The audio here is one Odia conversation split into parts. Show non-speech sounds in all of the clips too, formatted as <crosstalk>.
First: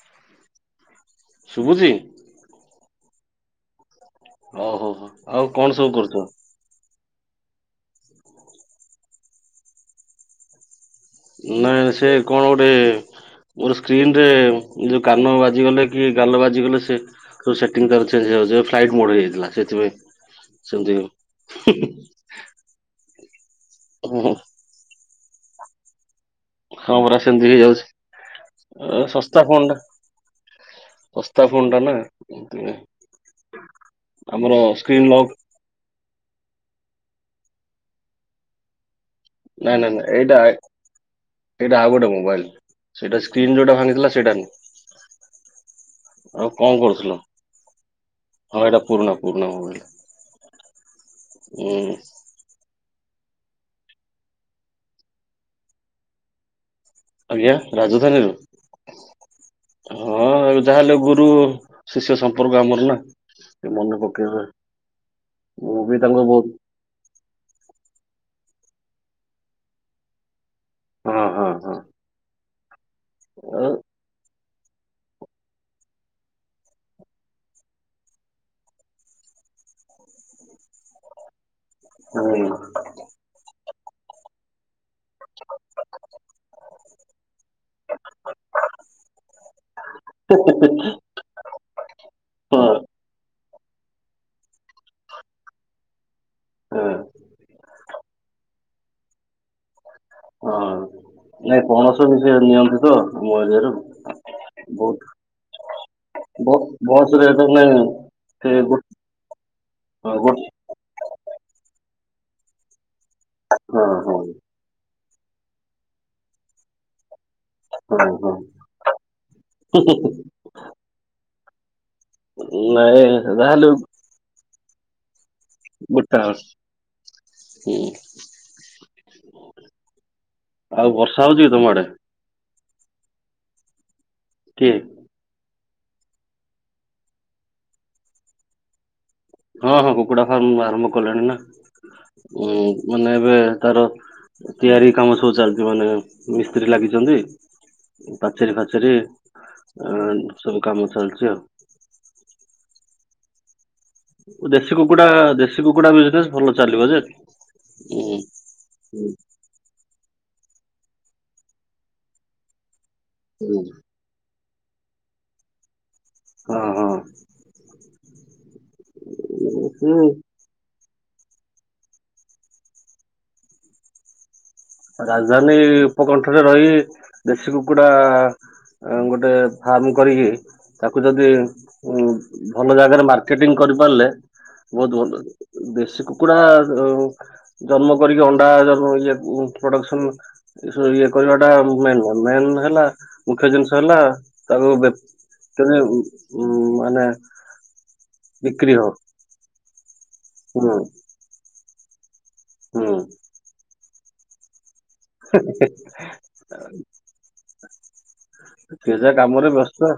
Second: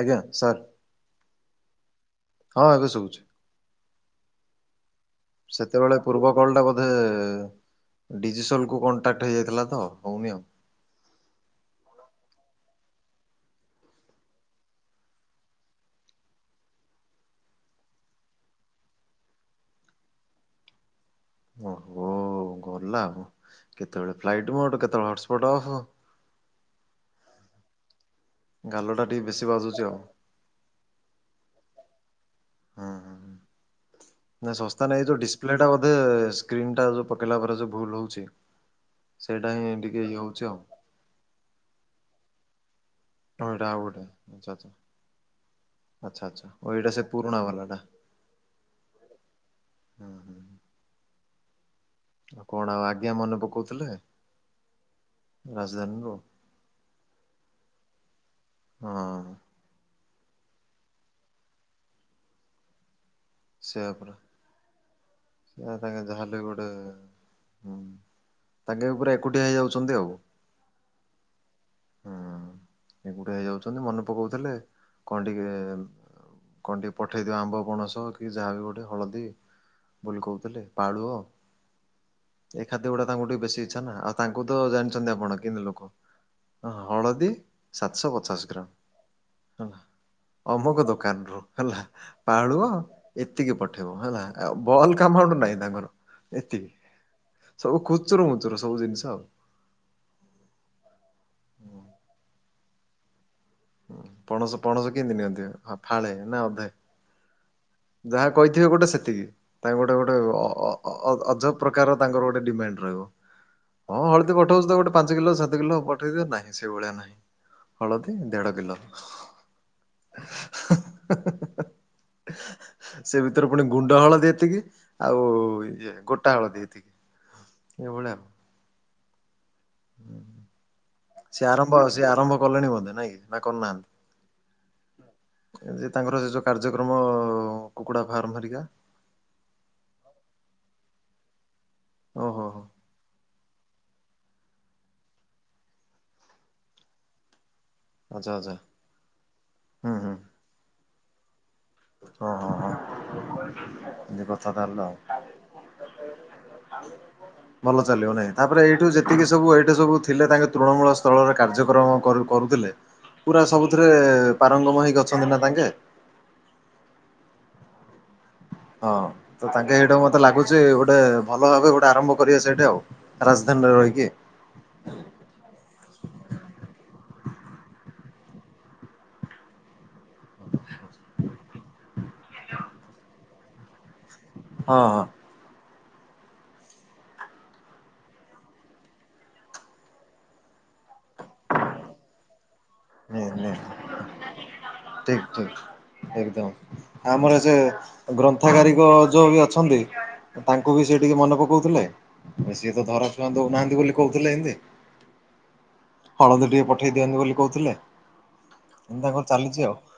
ଆଜ୍ଞା ସାର୍। ଶୁଭୁଛି ହଁ ଏବେ ଶୁଭୁଛି। ଓଃ ହୋ ହୋ। ଆଉ କଣ ସବୁ ସେତେବେଳେ କରୁଛ? ପୂର୍ବ କଲଟା ବୋଧେ ଏଁ ଡିଜିସୋଲକୁ କଣ୍ଟାକ୍ଟ ହେଇଯାଇଥିଲା ତ ହଉନି ଆଉ। ନାଇ ସେ କଣ ଗୋଟେ ମୋର ସ୍କ୍ରିନରେ ଯୋଉ କାନ ବାଜିଗଲେ କି ଗାଲ ବାଜିଗଲେ ସେ ଯୋଉ ସେଟିଙ୍ଗ ତାର ଚେଞ୍ଜ ହେଇଯାଉଚି ଆଉ ଫ୍ଲାଇଟମୁଡ୍ ହେଇଯାଇଥିଲା ସେଥିପାଇଁ ସେମିତି <inaudible> ଓ ହୋ ଗଲା ଆଉ କେତେବେଳେ ହୁଁ, ଫ୍ଲାଇଟ୍ ମୋଟ୍ କେତେବେଳେ ହଟସ୍ପଟ୍ ଅଫ୍। ହଁ ପରା ସେମତି ହେଇଯାଉଛି ଅ ଗାଲଟା ଟିକେ ବେଶୀ ଶସ୍ତା ଫୋନ ଟା। ବାଜୁଛି ଆଉ। ଶସ୍ତା ଫୋନ ଟା <inaudible> ନା ହୁଁ ହୁଁ ଆମର ସ୍କ୍ରିନ୍ ଲକ୍ ପିଲା ଟା ବୋଧେ ସ୍କ୍ରିନ୍ ଟା ଯୋଉ ପକେଇଲା ପରେ ଯଉ ଭୁଲ ହୋଉଛି। ସେଇଟା ହିଁ ନାଇଁ ନାଇଁ ନାଇଁ ଟିକେ ଇଏ ଏଇଟା ହଉଛି ଆଉ। ଏଇଟା ଆଉ ଗୋଟେ ମୋବାଇଲ ସେଇଟା ହଁ ସ୍କ୍ରିନ ଏଇଟା ଯୋଉଟା ଆଉ ଗୋଟେ ଭାଙ୍ଗିଥିଲା ସେଇଟା ଆଚ୍ଛା ଆଚ୍ଛା। ଆଚ୍ଛା ନୁହେଁ। ଆଚ୍ଛା ଆଉ ଓ କଣ ଏଇଟା ସେ କରୁଥିଲ ପୁରୁଣା ବାଲାଟା ହଁ ଏଇଟା ପୁରୁଣା ପୁରୁଣା ମୋବାଇଲ୍ ହୁଁ ହୁଁ। ଟା। ହୁଁ। କଣ ଆଉ ଆଜ୍ଞା ମନେ ପକଉଥିଲେ ରାଜଧାନୀରୁ। ଆଜ୍ଞା ରାଜଧାନୀରୁ। ହଁ ହଁ ଆଉ ଯାହା ହେଲେ ଗୁରୁ ଶିଷ୍ୟ ସମ୍ପର୍କ ଆମର ନା। ମନେ ପକେଇିବେ। ୟତା କା ଯାହା ହେଲେ ବି ଗୋଟେ ହଁ ତାଙ୍କେ ପୁରା ଏକୁଟିିଆ ହେଇଯାଉଛନ୍ତି ଆଉ। ହଁ ହଁ ହଁ। ଏକୁଟିଆ ଆଉ ହେଇଯାଉଛନ୍ତି ମନେ ପକଉଥିଲେ କଣ ଟିକେ? କଣ ଟିକେ ପଠେଇଦିଅ ଆମ୍ବ ପଣସ କି ଯାହାବି ଗୋଟେ ହଳଦୀ ବୋଲି କହୁଥିଲେ ପାଳୁଅ ହୁଁ ଏଇ ଖାଦ୍ୟ ଗୁଡାକ ତାଙ୍କୁ ଟିକେ ବେଶୀ ଇଚ୍ଛା ନା ଆଉ ତାଙ୍କୁ ତ ଜାଣିଛନ୍ତି ଆପଣ କେମିତି ଲୋକ ହଳଦୀ ସାତଶହ ପଚାଶ ଗ୍ରାମ। ହେଲା ଅମ୍ବୁକ ଦୋକାନରୁୁ। ହେଲା ପାଳୁଅ ହଁ ଏତିକି ପଠେଇବ ହେଲା ଆଉ ବଲ୍କ୍ ଆମାଉଣ୍ଟ ନାହିଁ ତାଙ୍କର। ଏତିକ ହଁ ସବୁ ଖୁଚୁର ମୁୁଚୁର ସବୁ ଜିନିଷ ଆଉ। ହଁ ନାଇଁ ପଣସ ବି ସେ ନିଅନ୍ତି ତ ମୋ ଏରିୟାରୁ। ପଣସ ପଣସ କେମତି ନିଅନ୍ତି ହଁ ଫାଳେ ନା ଅଧେ। ବସ ରେ ନେଟୱର୍କ ନାହିଁ। ଯାହା କହିଥିବେ ଗୋଟେ ସେତିକି ତାଙ୍କ ଗୋଟେ ହଁ ଗୋଟେ ଗୋ ଅ ଅ ଅ ଅ ଅଜବ ପ୍ରକାର ତାଙ୍କର ଗୋଟେ ଡିମାଣ୍ଡ ରହିବ। ହଁ ହଁ। ଯଦି ପଠଉଚୁ ତ ଗୋଟେ ପାଞ୍ଚ କିଲୋ ସାତ କିଲୋ ପଠେଇଦିଅ ନାହିଁ ସେ ଭଳିଆ ନାହିଁ। ହଁ ହଳଦୀ ହଁ। ଦେଢ କିଲ। <inaudible> ନାଇଁ ସେ ଭିତରେ ପୁଣି ଯାହାହେଲେ ଗୁଣ୍ଡ ହଳଦି ଏତିକି ଆଉ ଇଏ ଗୋଟା ହଳଦୀ ହୁଁ ଏତିକି ଏଇ ଭଳିଆଉ। <inaudible> <inaudible> ସିଏ ଆରମ୍ଭ ଆଡେ? ଆଉ ସିଏ ଆରମ୍ଭ କଲେଣି ବୋଧେ ନାଇଁକି ନା କରୁନାହାନ୍ତି। କିଏ? ଯେ ତାଙ୍କର ସେ ଯଉ କାର୍ଯ୍ୟକ୍ରମ କୁକୁଡ଼ା ଫାର୍ମ ଧରିକା। ହଁ ହଁ କୁକୁଡା ଫାର୍ମ ଆରମ୍ଭ କଲେଣି ନା ଓହୋ ଉଁ ହୋ ମାନେ ଏବେ ତାର ତିଆରି କାମ ସବୁ ଚାଲିଛି ମାନେ ମିସ୍ତ୍ରୀ ଲାଗିଛନ୍ତି। ଆଚ୍ଛା ଆଚ୍ଛା ପାଚେରି ଫାଚେରୀ ହୁଁ ଏଁ ସବୁ କାମ ଚାଲିଚି ଆଉ। ହ ହଁ ହଁ। <inaudible> ଦେଶୀ ତାହେଲେ ଆଉ କୁକୁଡା ଦେଶୀ କୁକୁଡା ବି ତେ ଭଲ ଚାଲିବ ଯେ। ଭଲ ଚାଲିବ ହୁଁ ନାଇଁ ତାପରେ ଏଇଠୁ ଯେତିକି ସବୁ ଏଇଠୁ ସବୁ ଥିଲେ ତାଙ୍କେ ତୃଣମୂଳ ସ୍ଥଳରେ କାର୍ଯ୍ୟକ୍ରମ କରୁ କରୁଥିଲେ ପୁରା ହୁଁ ସବୁଥିରେ ପାରଙ୍ଗମ ହୋଇକି ଅଛନ୍ତି ନା ତାଙ୍କେ ହଁ ହଁ। ହଁ ତ ତାଙ୍କେ ଏଇଟା ହଁ। ମତେ ଲାଗୁଛି। ଟ୍ରେକଗୋଟେ ଭଲ ଭାବେ ଗୋଟେ ଆରମ୍ଭ କରିବାସଇଠି ଆଉ ରାଜଧାନୀରେ ରହିକି। ରାଜଧାନୀ ଉପକଣ୍ଠରେ ରହି ଦେଶୀ କୁକୁଡ଼ା ଗୋଟେ ଫାର୍ମ କରିକି ତାକୁ ଯଦି ଭଲ ଜାଗାରେ ମାର୍କେଟିଂ କରିପାରିଲେ। ନ ହଁ ବହୁତ ହଁ ବନ୍ଦ। ଦେଶୀ କୁକୁଡା ଜନ୍ମ କରିକି ଅଣ୍ଡା ଜନ୍ମ ୟାକୁ ପ୍ରଡକ୍ସନ୍ ଇଏ କରିବା ଟା ମ ମେନ୍ ନୁହଁ ସେନ ହେଲା ମୁଖ୍ୟ ନି ଜିନିଷ ହେଲା ତାକୁ ବେ ଠିକ ଠିକ ମାନେ ଉ ମାନେ ବିକ୍ରି ଗ୍ରନ୍ଥଗାରିକ ହଉ ଯୋଉ ବି ଅଛନ୍ତି ତାଙ୍କୁ ହୁଁ ବି ସେ ଟିକେ ମନେ ପକାଉଥିଲେ। ସିଏ ତ ହୁଁ ଧରା ଛୁଆ ଦଉନାହାନ୍ତି ବୋଲି କହୁଥିଲେ ଏମିତି। ହଳଦୀ ଟିକେ ପଠେଇ ଦିଅନ୍ତୁ ବୋଲି କହୁଥିଲେ। ଯିଏ ଏମିତି ଯା ତାଙ୍କର କାମରେ ଚାଲିଛି ଆଉ ବ୍ୟସ୍ତ।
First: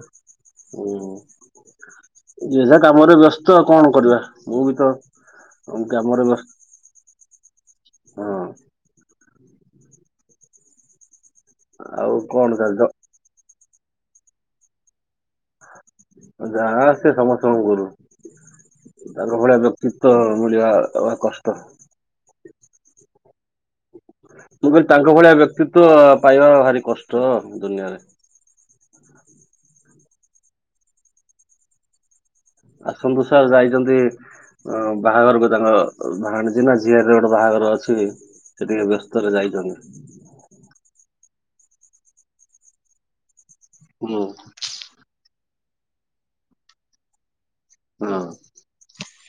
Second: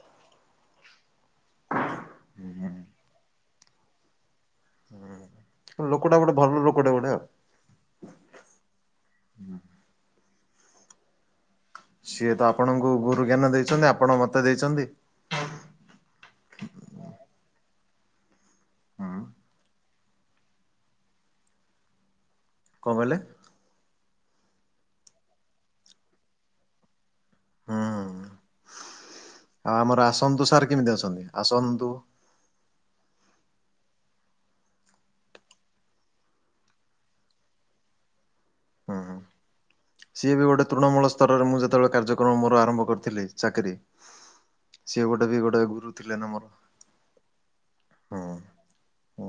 ଯେଝା ହୁଁ କାମରେ ବ୍ୟସ୍ତ ଆଉ କଣ କରିବା? ମୁଁ ବି ତ ଲୋକଟା କାମରେ ଗୋଟେ ଭଲ ବ୍ୟସ୍ତ। ଲୋକଟେ ପଠାଅ। ହଁ। ଆଉ ସିଏ ତ କଣ କା ଆପଣଙ୍କୁ ଗୁରୁ ଜ୍ଞାନ ଦେଇ ଚନ୍ତି ଆପଣ ମତେ ଦେଇଚନ୍ତି। ଯା ଆସେ ସମସ୍ତଙ୍କୁ ଗୁରୁ କଣ ତାଙ୍କ ଭଳିଆ ଲୋ ତ ମିଳିବା ଭାରି କଷ୍ଟ। କଅଁ କହିଲେ? ମୁଁ କହିଲି ତାଙ୍କ ଭଳିଆ ବ୍ୟକ୍ତିତ ପାଇବା ଭାରି କଷ୍ଟ ହୁଁ ଦୁନିଆରେ। ଆଉ ଆମର ଆସନ୍ତୁ ସାର୍ କେମିତି ଅଛନ୍ତି ଆସନ୍ତୁ। ଆସନ୍ତୁ ସାର୍ ଯାଇଛନ୍ତି ହ ବାହାଘର ବି ତାଙ୍କ ଭାଣିଜି ନା ଝିଅରର ଗୋଟେ ବାହାଘର ଅଛି। ସିଏ ହୁଁ ହୁଁ ବ୍ୟସ୍ତ ରେ ଯାଇଛନ୍ତି। ସିଏ ବି ଗୋଟେ ତୃଣମୂଳ ସ୍ତରରେ ମୁଁ ଯେତେବେଳେ କାର୍ଯ୍ୟକ୍ରମ ମୋର ଆରମ୍ଭ କରିଥିଲି ଚାକିରି। ହୁଁ ସିଏ ଗୋଟେ ବି ଗୋଟେ ଗୁରୁ ଥିଲେ ନା ମୋର। ହୁଁ ହଁ ହୁଁ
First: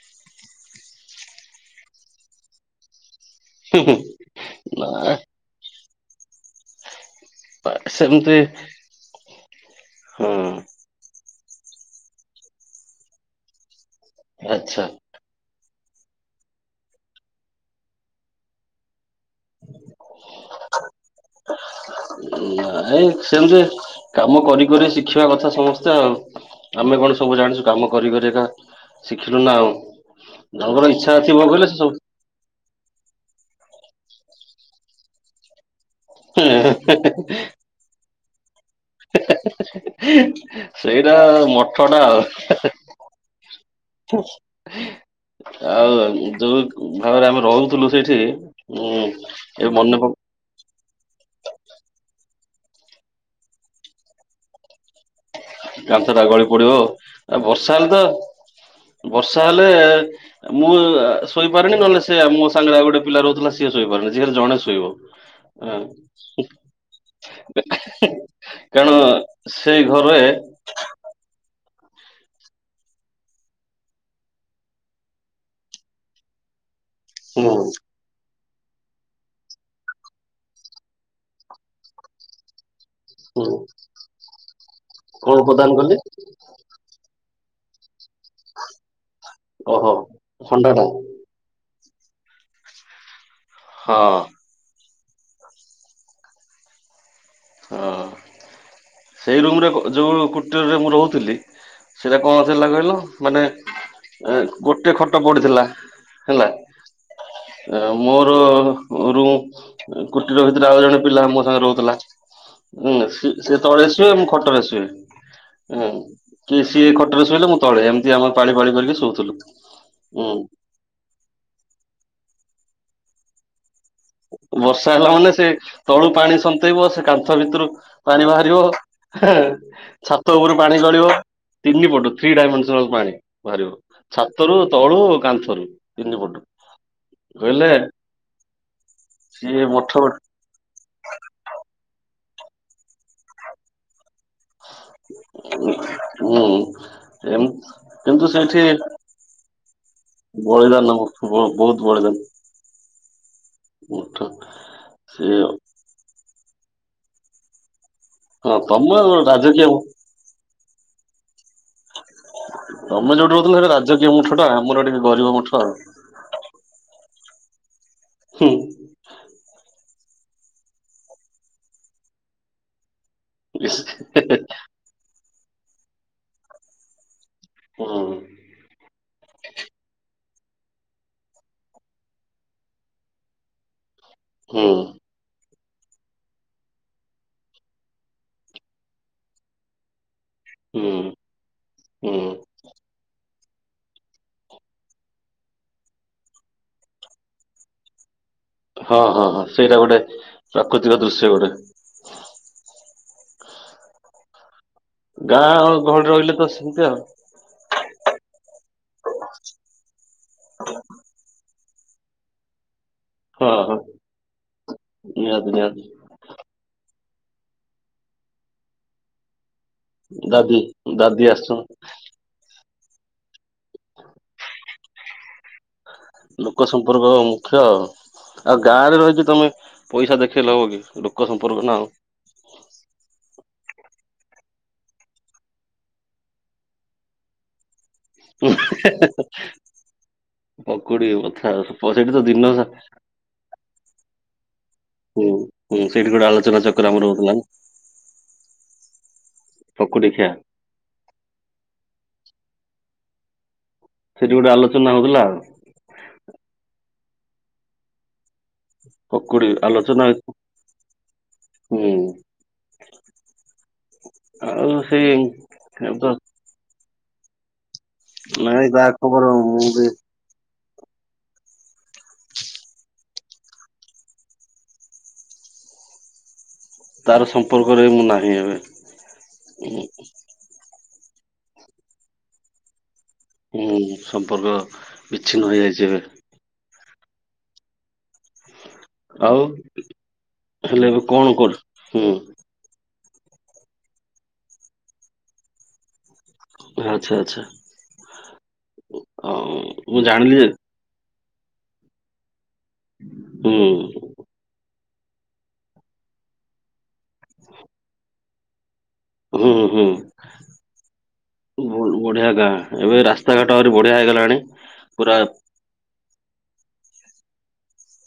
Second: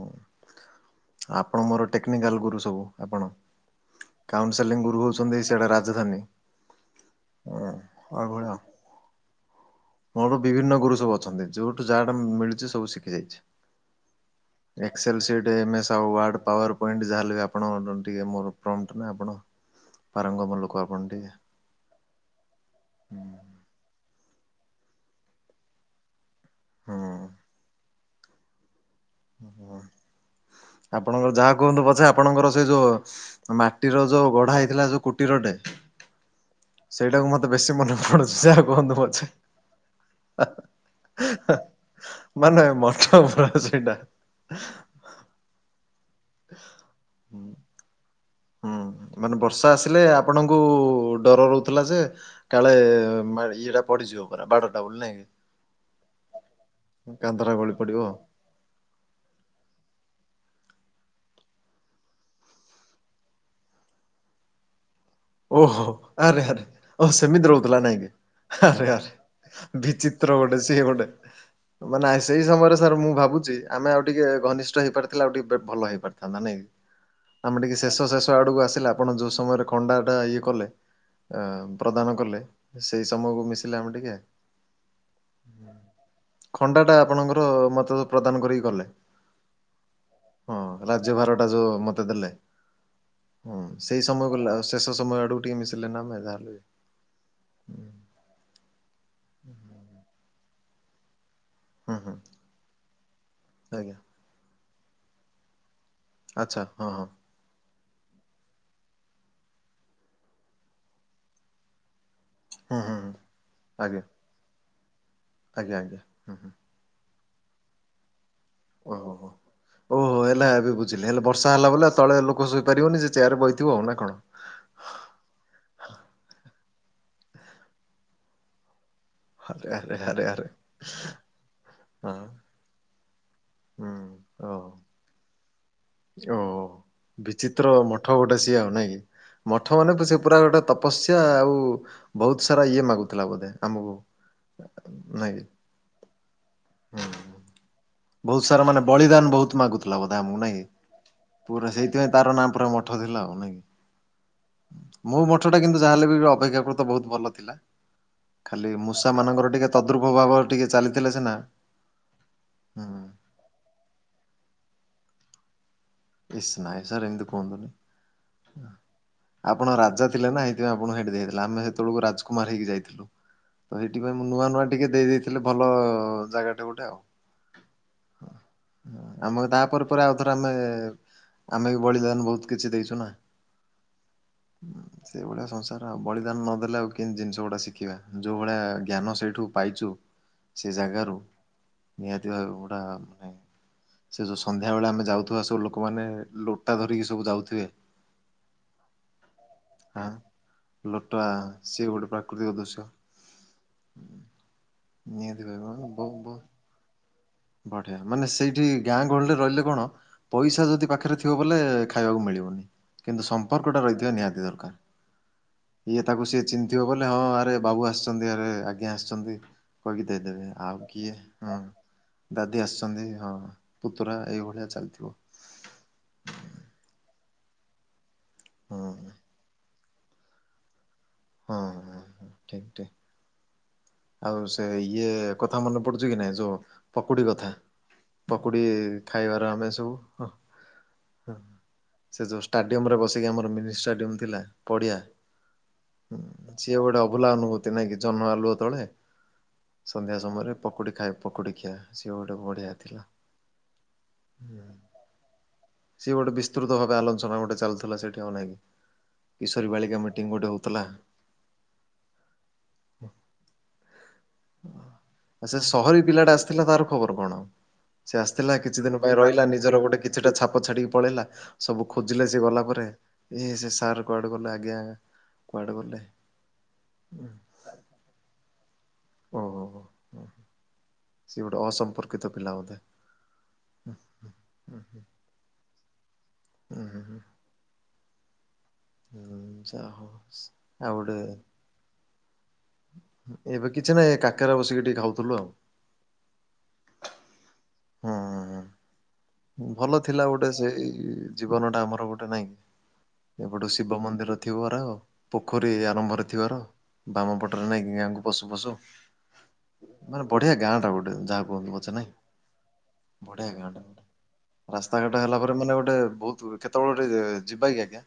ଆପଣ ମୋର ଟେକ୍ନିକାଲ ଗୁରୁ ସବୁ ଆପଣ। ହୁଁ ହୁଁ କାଉନସେଲିଂ ନା ଗୁରୁ ହେଉଛନ୍ତି ସେଆଟା ରାଜଧାନୀ। ଓ ଆଉ ସେମିତି ଭଳିଆ ହଁ ମୋର ବିଭିନ୍ନ ଗୁରୁ ସବୁ ଅଛନ୍ତି ଯୋଉଠୁ ଯାହାଟା ମିଳୁଛି ସବୁ ଶିଖି ଯାଇଛି। ଆଚ୍ଛା। Excel sheet MS. Word PowerPoint ଯାହାହଲେ ବି ଆପଣ ଟିକେ ମୋର ପ୍ର ଆପଣ ପାରଙ୍ଗମ ଲୋକ ଆପଣ ଟିକେ। ଏ ହୁଁ। ସେମିତି କାମ କରି କରି ଶିଖିବା କଥା ସମସ୍ତେ ଆଉ। ଆମେ କଣ ସବୁ ହୁଁ ଜାଣିଛୁ କାମ କରି କରି କା ଶିଖିଲୁ ନା ଆଉ ମନରେ ଇଚ୍ଛା ଆପଣଙ୍କର ଥିବ ଯାହା ବୋଲେ ସେ କୁହନ୍ତୁ ସବୁ ପଛେ ଆପଣଙ୍କର ସେଇ ଯୋଉ ମାଟିର ଯୋଉ ଗଢା ହେଇଥିଲା ଯୋଉ କୁଟୀରଟେ ହେଁ ହେଁ। ସେଇଟାକୁ ମତେ ବେଶୀ ମନେ ପଡୁଛି ଯେ ଯାହା କୁହନ୍ତ ପଛେ। ସେଇଟା ମଠ ଟା ଆଉ ମାନେ ମଠ ପୁରା ସେଇଟା। ହେଁ ହେଁ। ଆଉ ଯୋଉ ଭାବରେ ଆମେ ହୁଁ ରହୁଥିଲୁ ସେଇଠି ଉଁ ମାନେ ବର୍ଷା ଏବେ ମନେ ଆସିଲେ ଆପଣଙ୍କୁ ଡର ରହୁଥିଲା ଯେ କାଳେ ମା ଇଏଟା ପଡିଯିବ ପୁରା ବାଡଟା ବୁଲି ନାଇଁ କି? କାନ୍ଥ ଟା ଗଳି ପଡିବ। ଆଉ କାନ୍ଧଟା ଗଳି ବର୍ଷା ହେଲେ ପଡିବ। ତ ବର୍ଷା ହେଲେ ମୁଁ ଶୋଇପାରନି ନହେଲେ ସେ ମୋ ସାଙ୍ଗରେ ଆଉ ଗୋଟେ ପିଲା ରହୁଥିଲା ସିଏ ଶୋଇପାରେନି ସେ ଜଣେ ଶୋଇବ। ହଁ ଓହୋ ଆରେ ଆରେ ଓ ସେମିିତ ରହୁଥିଲା ନାଇଁ କି। କାରଣ ସେଇ ଆରେଆରେ ଘରେ ବିଚିିତ୍ର ଗୋଟେ ସେ ଗୋଟେ ମ ନା ସେଇ ସମୟରେ ସାର୍ ମୁଁ ଭାବୁଛି ଆମେ ଆଉ ଟିକେ ଘନିଷ୍ଠ ହେଇପାରିଥିଲା ଆଉ ଟିକେ ବେ ଭଲ ହେଇ ପାରିଥାନ୍ତା। ନାଇଁ କି? ହୁଁ ଆମେ ଟିକେ ଶେଷ ଶେଷ ଆଡକୁ ଆସିଲେ ଆପଣ ଯୋଉ ସମୟରେ ଖଣ୍ଡା ଟା ଇଏ କଲେ ଅ ପ୍ରଦାନ କଲେ। ସେଇ ସମୟକୁ ହୁଁ ମିଶିଲା ଆମେ ଟିକେ। କଣ ପ୍ରଦାନ କଲେ ଖଣ୍ଡା ଟା ଆପଣଙ୍କର ମତଲ ପ୍ରଦାନ କରିକି ଗଲେ ଓହୋ ହଁ ହଣ୍ଡା ଟା। ରାଜ୍ୟଭାର ଟା ଯୋଉ ମତେ ଦେଲେ। ହୁଁ ହଁ ସେଇ ସମୟ ଗଲା, ଶେଷ ସମୟ ଆଡୁ ଟିକେ ମିଶିଲେ ନାମେ ଯହେଲେ। ହଁ ସେଇ ରୁମରେ ଯୋଉ କୁଟୀରରେ ମୁଁ ରହୁଥିଲି ହୁଁ ହୁଁ ସେଟା କଣ ଥିଲା କହିଲ ମାନେ ଆଜ୍ଞା ଗୋଟେ ଖଟ ପଡିିଥିଲା। ଆଚ୍ଛା ହଁ ହଁ। ମୋର ରୁମ କୁଟୀର ଭିତରେ ଆଉ ଜଣେ ପିଲା ମୋ ସାଙ୍ଗେ ରହୁଥିଲା। ହୁଁ ସେ ତଳେ ଆଜ୍ଞା। ସୁଏ ମୁଁ ଖଟରେ ସୁଏ। ଆଜ୍ଞା ଆଜ୍ଞା ହୁଁ ହୁଁ ସିଏ ଖଟରେ ଶୋଇଲେ ମୁଁ ତଳେ ଏମିତି ଆମର ପାଳି ପାଳି କରିକି ଶୋଉଥିଲୁୁ। ବଝିଲେ ହେଲେ ବର୍ଷା ହେଲା ବଲେ ଆଉ ତଳେ ଲୋକ ଶୋଇପାରିବନି ଯେ ଚେୟରେ ବହିଥିବ ଆଉ ନା କଣ? ବର୍ଷା ହେଲା ମାନେ ସେ ତଳୁ ପାଣି ସନ୍ତେଇବ ସେ କାନ୍ଥ ଭିତରୁ ପାଣି ବାହାରିବ। ଆରେ ଆରେ ଆରେ ଛାତ ଆରେ ଉପରୁ ପାଣି ଗଳିବ ତିନି ପଟ ହଁ ଥ୍ରୀଡାଇମେସ ପାଣି। ବାହାରିବ, ହୁଁ ଓ ଛାତରୁ ତଳୁ କାନ୍ଥରୁ। ତିନି ଓ ପଟୁ କହିଲେ ବିଚିତ୍ର ମଠ ଗୋଟେ ସିଏ ଆଉ ନାଇଁ କି? ସିଏ ମଠ ମାନେ ହୁଁ ସେ ପୁରା ଗୋଟେ ତ ତପସ୍ୟା ଆଉ ବହୁତ ସାରା ଇଏ ମାଗୁଥିଲା ବୋଧେ ଆମକୁ। ନାଇଁ କି? ହୁଁ ହୁଁ ଏମ କିନ୍ତୁ ବହୁତ ସେଇଠି ସାରା ମାନେ ବଳିଦାନ ବହୁତ ମାଗୁଥିଲା ବୋଧେ ଆମକୁ ନଇଁ କି ବଳିଦାନ ପୁରା ବହୁତ ସେଇଥିପାଇଁ ତାର ନାଁ ପୋରା ମ ମଠ ଥିଲା ଆଉ। ନାଇଁ କି? ମୁଠ ମୋ ମଠଟା କିନ୍ତୁ ଯାହାଲେବ ଅପେକ୍ଷାକୃତ ବହୁତ ଭଲ ଥିଲା। ଖାଲି ତମ ମୂଷା ମାନଙ୍କର ରାଜକୀୟ ଟିକେ ତଦ୍ରୁପ ଭାବ ଟିକେ ଚାଲିଥିଲେ ସିନା ହୁଁ। ତମେ ଯୋଉଠି ରହୁଥିଲ ସେଟା ରାଜକୀୟ ମଠ ଟା ଆମର ଟିକେ ଗରିବ ମଠ ଆଉ। ଇସ୍‌ନାଇଁ ସାରେ ଏମିତି କୁହନ୍ତୁନି। ହୁଁ। ଆପଣ ରାଜା ଥିଲେ ନା ଏଇଥିପାଇଁ ଆପଣ ସେଇଠି ଦେଇଥିଲେ ଆମେ ସେତେବେଳକୁ ରାଜକୁମାର ହେଇକି ଯାଇଥିଲୁ। ତ ସେଇଥିପାଇଁ ମୁଁ ନୂଆ ନୂଆ ଟିକେ ଦେଇ ଦେଇେଇଥିଲି ଭଲ ଜାଗାଟେ ଗୋଟେ ଆଉ। ହୁଁ। ଆମ ତାପରେ ପରେ ଆଉ ଥରେ ଆମେ ଆମେ ବି ବଳିଦାନ ବହୁତ କିଛି ଦେଇଚୁନା। ହୁଁ ସେଇଭଳିଆ ସଂସାର ଆ ବଳିଦାନ ନଦେଲେ ଆଉ କେମିତି ଜିନିଷ ଗୁଡ଼ା ଶିଖିବା। ଯେଉଁ ଭଳିଆ ଜ୍ଞାନ ସେଇଠୁ ପାଇଚୁ ସେ ହୁଁ। ଜାଗାରୁ ହୁଁ ନିହାତି ଭବେ ଗୁଡା ମାନେ ସେ ଯଉ ସନ୍ଧ୍ୟାବେଳେ ଆମେ ଯାଉଥିବା ସବୁ ଲୋକମାନେ ଲୋଟା ଧରିକି ସବୁ ଯାଉଥିବେ। ହଁ ହଁ ହଁ ସେଇଟା ଗୋଟେ ହଁ ପ୍ରାକୃତିକ ଦୃଶ୍ୟ ଗୋଟେ। ଅଧିକ ଦୃଶ୍ୟ ନିହାତି ଗାଁ ଆଉ ଘରେ ଭାବେ ବ ରହିଲେ ତ ସେମିତି ଆଉ। ବଢିଆ। ମାନେ ସେଇଠି ଗାଁ ଗହଳିରେ ରହିଲେ କଣ ପଇସା ଯଦି ପାଖରେ ଥିବ ବଲେ ଖାଇବାକୁ ମିଳିବନି। କିନ୍ତୁ ହଁ ସମ୍ପର୍କ ହଁ ଟା ରହିଥିବା ନିହାତି ଦରକାର। <unintelligible> ଇଏ ତାକୁ ସିଏ ଚିହ୍ନିଥିବ ବଲେ ହଁ ଆରେ ବାବୁ ଆସିଚନ୍ତି ଆରେ ଆଜ୍ଞା ଆସିଚନ୍ତି। ଦାଦି ଦାଦି। <unintelligible> ଦାଦି ଆସିଚନ୍ତି ହଁ ପୁତୁରା ଏଇଭଳିଆ ଚାଲିଥିବ। ଲୋକ ସମ୍ପର୍କ ମୁଖ୍ୟ ଆଉ। ଆଉ ହଁ ଗାଁରେ ହଁ। ରହିକି ତମେ ପଇସା ଦେଖେଇଲେ ହବ କି, ଲୋକ ସମ୍ପର୍କ ନା ଆଉ। ହଁ <unintelligible> ଆଉ ସେ ଇଏ କଥା ମନେ ପଡୁଚି କି ନାଇଁ ଯୋଉ ପକୁଡି କଥା? ପକୁଡି ଖାଇବାର ଆମେ ସବୁ, ପକୁଡି କଥା ସେଇଠି ତ ସେ ଯୋଉ ଦିନ ସା ଷ୍ଟାଡିୟମ ରେ ବସି ଆମର ମିନି ଷ୍ଟାଡ଼ିୟମ୍ ଥିଲା ପଡ଼ିଆ <unintelligible> ଗୋଟେ ଆଲୋଚନା ସିଏ ଚକ୍ର ଗୋଟେ ଆମର ଅଭୁଲା ହଉଥିଲା ନା। ଅନୁଭୂତି ନାଇଁ କି ଜନ୍ମ ଆଲୁଅ ତଳେ। ପକୁଡି ସନ୍ଧ୍ୟା ଖିଆ ସମୟରେ ପକୁଡ଼ି ଖାଏ ପକୁଡ଼ି ଖିଆ, ସିଏ ଗୋଟେ ବଢିଆ ଥିଲା। ସେଠି ଗୋଟେ ଆଲୋଚନା ହଉଥିଲା ଆଉ। ସିଏ ଗୋଟେ ବିସ୍ତୃତ ଭାବେ ଆଲୋଚନା ଗୋଟେ ଚାଲିଥିଲା ସେଇଠି ହଁ ନାଇଁ କି। ପକୁଡି କିଶୋରୀ ବାଳିକା ଆଲୋଚନା ମିଟିଂ ଗୋଟେ ହଉ ହୁଁ ଆଉ <unintelligible> ସେଇ ଆ ସେ ଏବେ ସହରୀ ତ ପିଲାଟା ଆସିଥିଲା ତାର ଖବର କଣ? ସେ ଆସିଥିଲା ନାଇଁ କିଛି ତା ଦିନ ପାଇଁ ଖବର ରହିଲା, ମୁଁ ନିଜର ବି ଗୋଟେ କି ଛି ଟା ଛାପ ଛାଡିକି ପଳେଇଲା। ସବୁ ଖୋଜିଲେ ସେ ଗଲା ପରେ। ସେ ସାର୍ କୁଆଡେ ଗଲେ ଆଜ୍ଞା। କୁଆଡ଼େ ଗଲେ? ତାର ସମ୍ପର୍କରେ ମୁଁ ନାହିଁ ଏବେ। ଓହୋ ସିଏ ଗୋଟେ ଅସମ୍ପର୍କିତ ପିଲା ବୋଧେ। ହୁଁ ସମ୍ପର୍କ ବିଚ୍ଛିନ୍ନ ହୋଇଯାଇଚି ଏବେ। ଉଁ ହୁଁ ହୁଁ। ହୁଁ ଆଉ ଯା ହଉ। ହେଲେ ଆଉ ଏବେ ଗୋଟେ କଣ କରୁ ହୁଁ। ଏବେ କିଛି ନାହିଁ କାକରା ବସିକି ଟିକେ ଖାଉଥିଲୁ ଆଉ। ଓ ଆଚ୍ଛା ଆଚ୍ଛା। ହୁଁ। ଆଉ ଭଲ ମୁଁ ଥିଲା ଜାଣିଲି ଯେ ଗୋଟେ ସେଇ ଜୀବନଟା ଆମର ଗୋଟେ ନାଇଁ। ହୁଁ ଏପଟୁ ଶିବ ମନ୍ଦିର ଥିବାର ପୋଖରୀ ଆରମ୍ଭ ରେ ଥିବାର ବାମ ପଟରେ ନାଇଁ କି ଗାଁକୁ ପଶୁ ପଶୁ ହୁଁ। ହୁଁ। ମାନେ ବଢିଆ ଗାଁ ଟା ଗୋଟେ ଯାହା କୁହନ୍ତୁ ପଛେ ନାଇଁ ବଢିଆ ଗାଁ। ଏବେ ବଢିଆ ରାସ୍ତାଘାଟ ଗାଁ ଆହୁରି ଟା ବଢିଆ ଗୋଟେ। ହେଇଗଲାଣି। ପୁରା ରାସ୍ତାଘାଟ ହେଲା ପରେ ମାନେ ଗୋଟେ ବହୁତ୍। କେତେବେଳେ ଗୋଟେ ଯିବା କି ଆଜ୍ଞା?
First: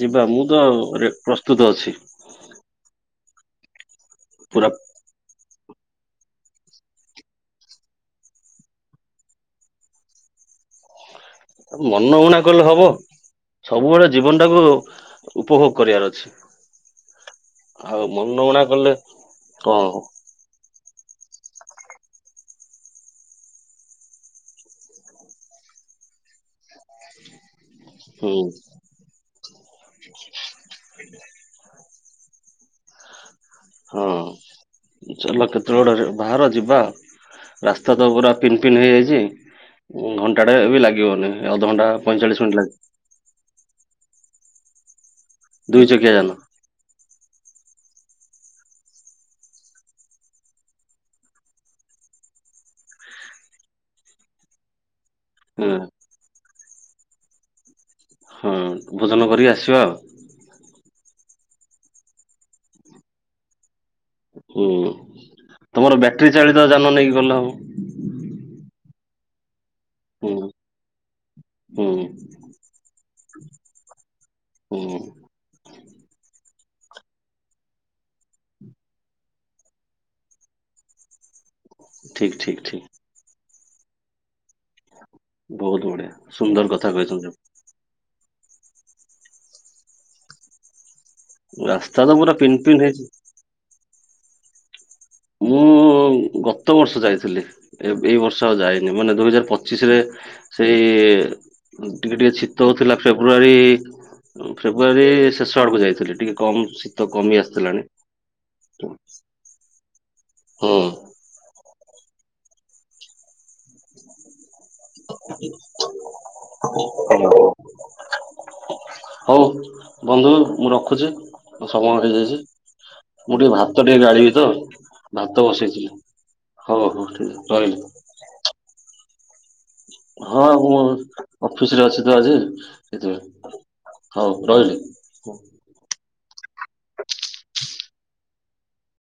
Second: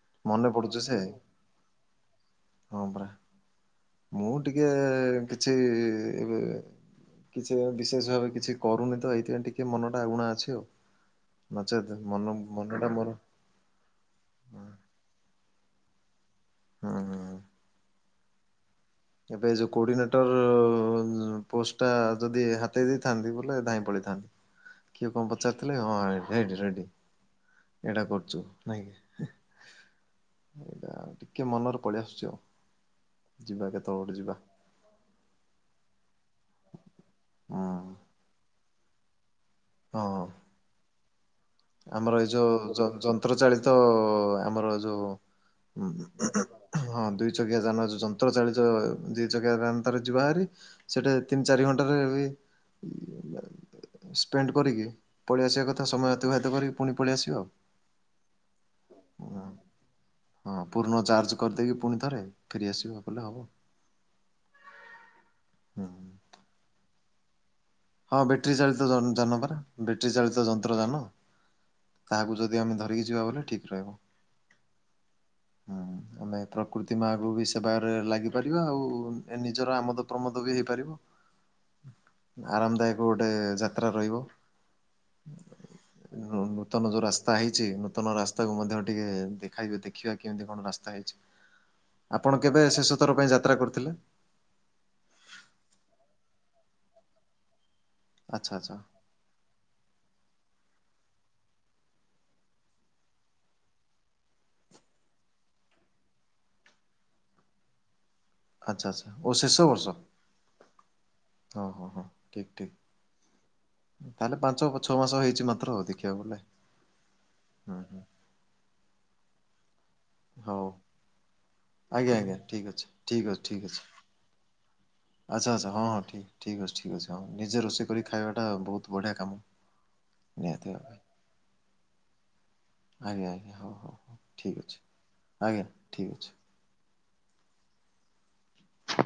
ଯିବା ମୁଁ ମନେ ତ ପଡୁଛି ସେ ରେ ପ୍ରସ୍ତୁତ ଅଛି। ହଁ ପରା। ମୁଁ ଟିକେ ପୁରା କିଛି ଏବେ କିଛି ବିଶେଷ ଭାବେ କିଛି କରୁନି ତ, ଏଇଥିପାଇଁ ଟିକେ ମନ ଟା ଊଣା ଅଛି ଆଉ। ନଚେତ୍ ମନ ଊଣା କଲେ ହବ। ମନଟା ମୋର ସବୁବେଳେ ଜୀବନ ଟାକୁ ଉପଭୋଗ କରିବାର ଅଛି। ହୁଁ। ଆଉ ମନଊଣା କଲେ ଏବେ ଏ ଯୋଉ କଣ ହବ କୋର୍ଡିିନେଟର୍ ଉଁ ପୋଷ୍ଟ ଟା ଯଦି ହାତେଇ ଦେଇଥାନ୍ତି, ବୋଲେ ଧାଇଁ ପଳେଇଥାନ୍ତି। କିଏ କଣ ପଚାରଥିଲେ ହଁ ରେଡି ରେଡି। ଏଇଟା କରୁଛୁ ହୁଁ ନାଇଁ କି। ଏଇଟା <inaudible> ଟିକେ ମନରେ ପଳେଇ ଆସୁଛି ଆଉ ଯିବା କେତେବେଳେ ହଁ ଗୋଟେ ଯିବା ଚାଲ କେତେବେଳେ ବାହାର ଯିବା ହୁଁ। ରାସ୍ତା ତ ପୁରା ପିନ୍ ପିନ୍ ହେଇଯାଇଛି ହଁ ଘଣ୍ଟା ଟା ଏ ବି ଲାଗିବନି ଅଧଘଣ୍ଟା ପଇଁଚାଳିଶ ମିନିଟ୍ ଲାଗ ତ୍ର ଚାଳିତ ଆମର ଯୋଉ ଦୁଇ ଚକିଆ ଯାନ। ହଁ ଦୁଇ ଚକିଆ ଯାନ ଯନ୍ତ୍ର ଚାଳିତ ଦୁଇ ଚକିଆ ଯାନ ତାର ଯିବହାରି। ସେଟା ତିନି ଚାରି ଘଣ୍ଟାରେ ବି ହା। ସ୍ପେଣ୍ଡ କରିକି ପଳେଇ ଆସିବା କଥା ସମୟ ଅତିବାହିତ କରିକି ପୁଣି ପଳେଇ ଆସିବା ଆଉ। ହଁ, ଭୋଜନ କରିକି ଆସିବା। ହଁ, ପୂର୍ଣ୍ଣ ଚାର୍ଜ କରିଦେଇକି ପୁଣି ଥରେ ଫେରି ଆସିବ କଲେ ହବ। ହୁଁ, ହୁଁ ତମର ବ୍ୟାଟେରୀ ଚାଳିତ ଜାନ ନେଇକି ଗଲେ ହବ। ହଁ ବ୍ୟାଟେରୀ ଚାଳିତ ଜାନ ପରା ବେଟିରି ହୁଁ ଚାଳିତ ଯନ୍ତ୍ର ଜାନ। ହୁଁ। କାହାକୁ ଯଦି ଆମେ ଧରିକି ଯିବା ବଲେ ଠିକ୍ ରହିବ। ଉଁ। ହୁଁ ଆମେ ପ୍ରକୃତି ମାକୁ ବି ସେବା ରେ ଲାଗିପାରିବା ଆଉ ନିଜର ଆମ ପ୍ରମୋଦ ବି ହେଇପାରିବ। ଠିକ ଠିକ ଠିକ ଆରାମଦାୟକ ଗୋଟେ ଯାତ୍ରା ରହିବ। ବହୁତ ବଢିଆ ନୁ ସୁନ୍ଦର କଥା ନୂତନ ଯୋଉ କହିଛନ୍ତି। ରାସ୍ତା ହେଇଛି ନୂତନ ରାସ୍ ତାକୁ ମଧ୍ୟ ଟିକେ ଦେଖାଇ ଦେଖିବା କେମିତି କଣ ରାସ୍ତା ହେଇଛି। ରାସ୍ତା ତ ପୁରା ଆପଣ ପିନ୍ କେବେ ପିନ୍ ହେଇଛି ଶେଷ ଥର ପାଇଁ ଯାତ୍ରା କରଥିଲେ? ମୁଁ ଗତ ବର୍ଷ ଯାଇଥିଲି, ଏଇ ଦୁଇବର୍ଷ ଆଚ୍ଛା ଆଉ ଆଚ୍ଛା ଯାଇନି ମାନେ ଦୁଇ ହଜାର ପଚ ଚିଶ ରେ ସେଇ ଟିକେ ଟିକେ ଶୀତ ହଉଥିଲା ଫେବୃଆରୀ ଫେବୃଆାରୀ ଶେଷ ଆଡକୁ ଯାଇଥିଲି ଟିକେ କମ ଶୀତ କମି ଆସିଥିଲାଣି। ଆଚ୍ଛା ଆଚ୍ଛା, ଓ ଶେଷ ବର୍ଷ। ହୁଁ। ହଁ ହଁ ହଁ, ଠିକ ଠିକ। ତାହେଲେ ପାଞ୍ଚ ଛଅ ମାସ ହେଇଛି ମାତ୍ର ଦେଖିବାକୁ ଗଲେ, ହଁ। ହୁଁ ହୁଁ। ହଉ ବନ୍ଧୁ ହଉ ମୁଁ ରଖୁଛି। ସମୟ ହେଇ ଆଜ୍ଞା ଆଜ୍ଞା ଯାଇଚି, ଠିକ୍ ଅଛି ଠିକ୍ ଅଛି ମୁଁ ଟିକେ ଠିକ୍ ଭାତ ଅଛି। ଟିକେ ଗାଳିବି ତ। ଭାତ ଆଚ୍ଛା ଆଚ୍ଛା, ହଁ ବସେଇଥିଲି। ହଁ, ଠିକ ଠିକ୍ ଅଛି ହଉ ଠିକ୍ ହଉ ଅଛି ହଁ ଠିକ ନିଜେ ରହିଲି ରୋଷେଇ କରି ଖାଇବାଟା ବହୁତ ବଢ଼ିଆ କାମ। ହଁ ନିହାତି ମୁଁ ଭାବେ ଅଫିସ ରେ ଅଛି ତ ଆଜି ଆଜ୍ଞା ଆଜ୍ଞା ସେଇଥିପାଇଁ। ହଉ ହଉ ଠିକ୍ ରହିଲି। ଅଛି ଆଜ୍ଞା ଠିକ୍ ଅଛି।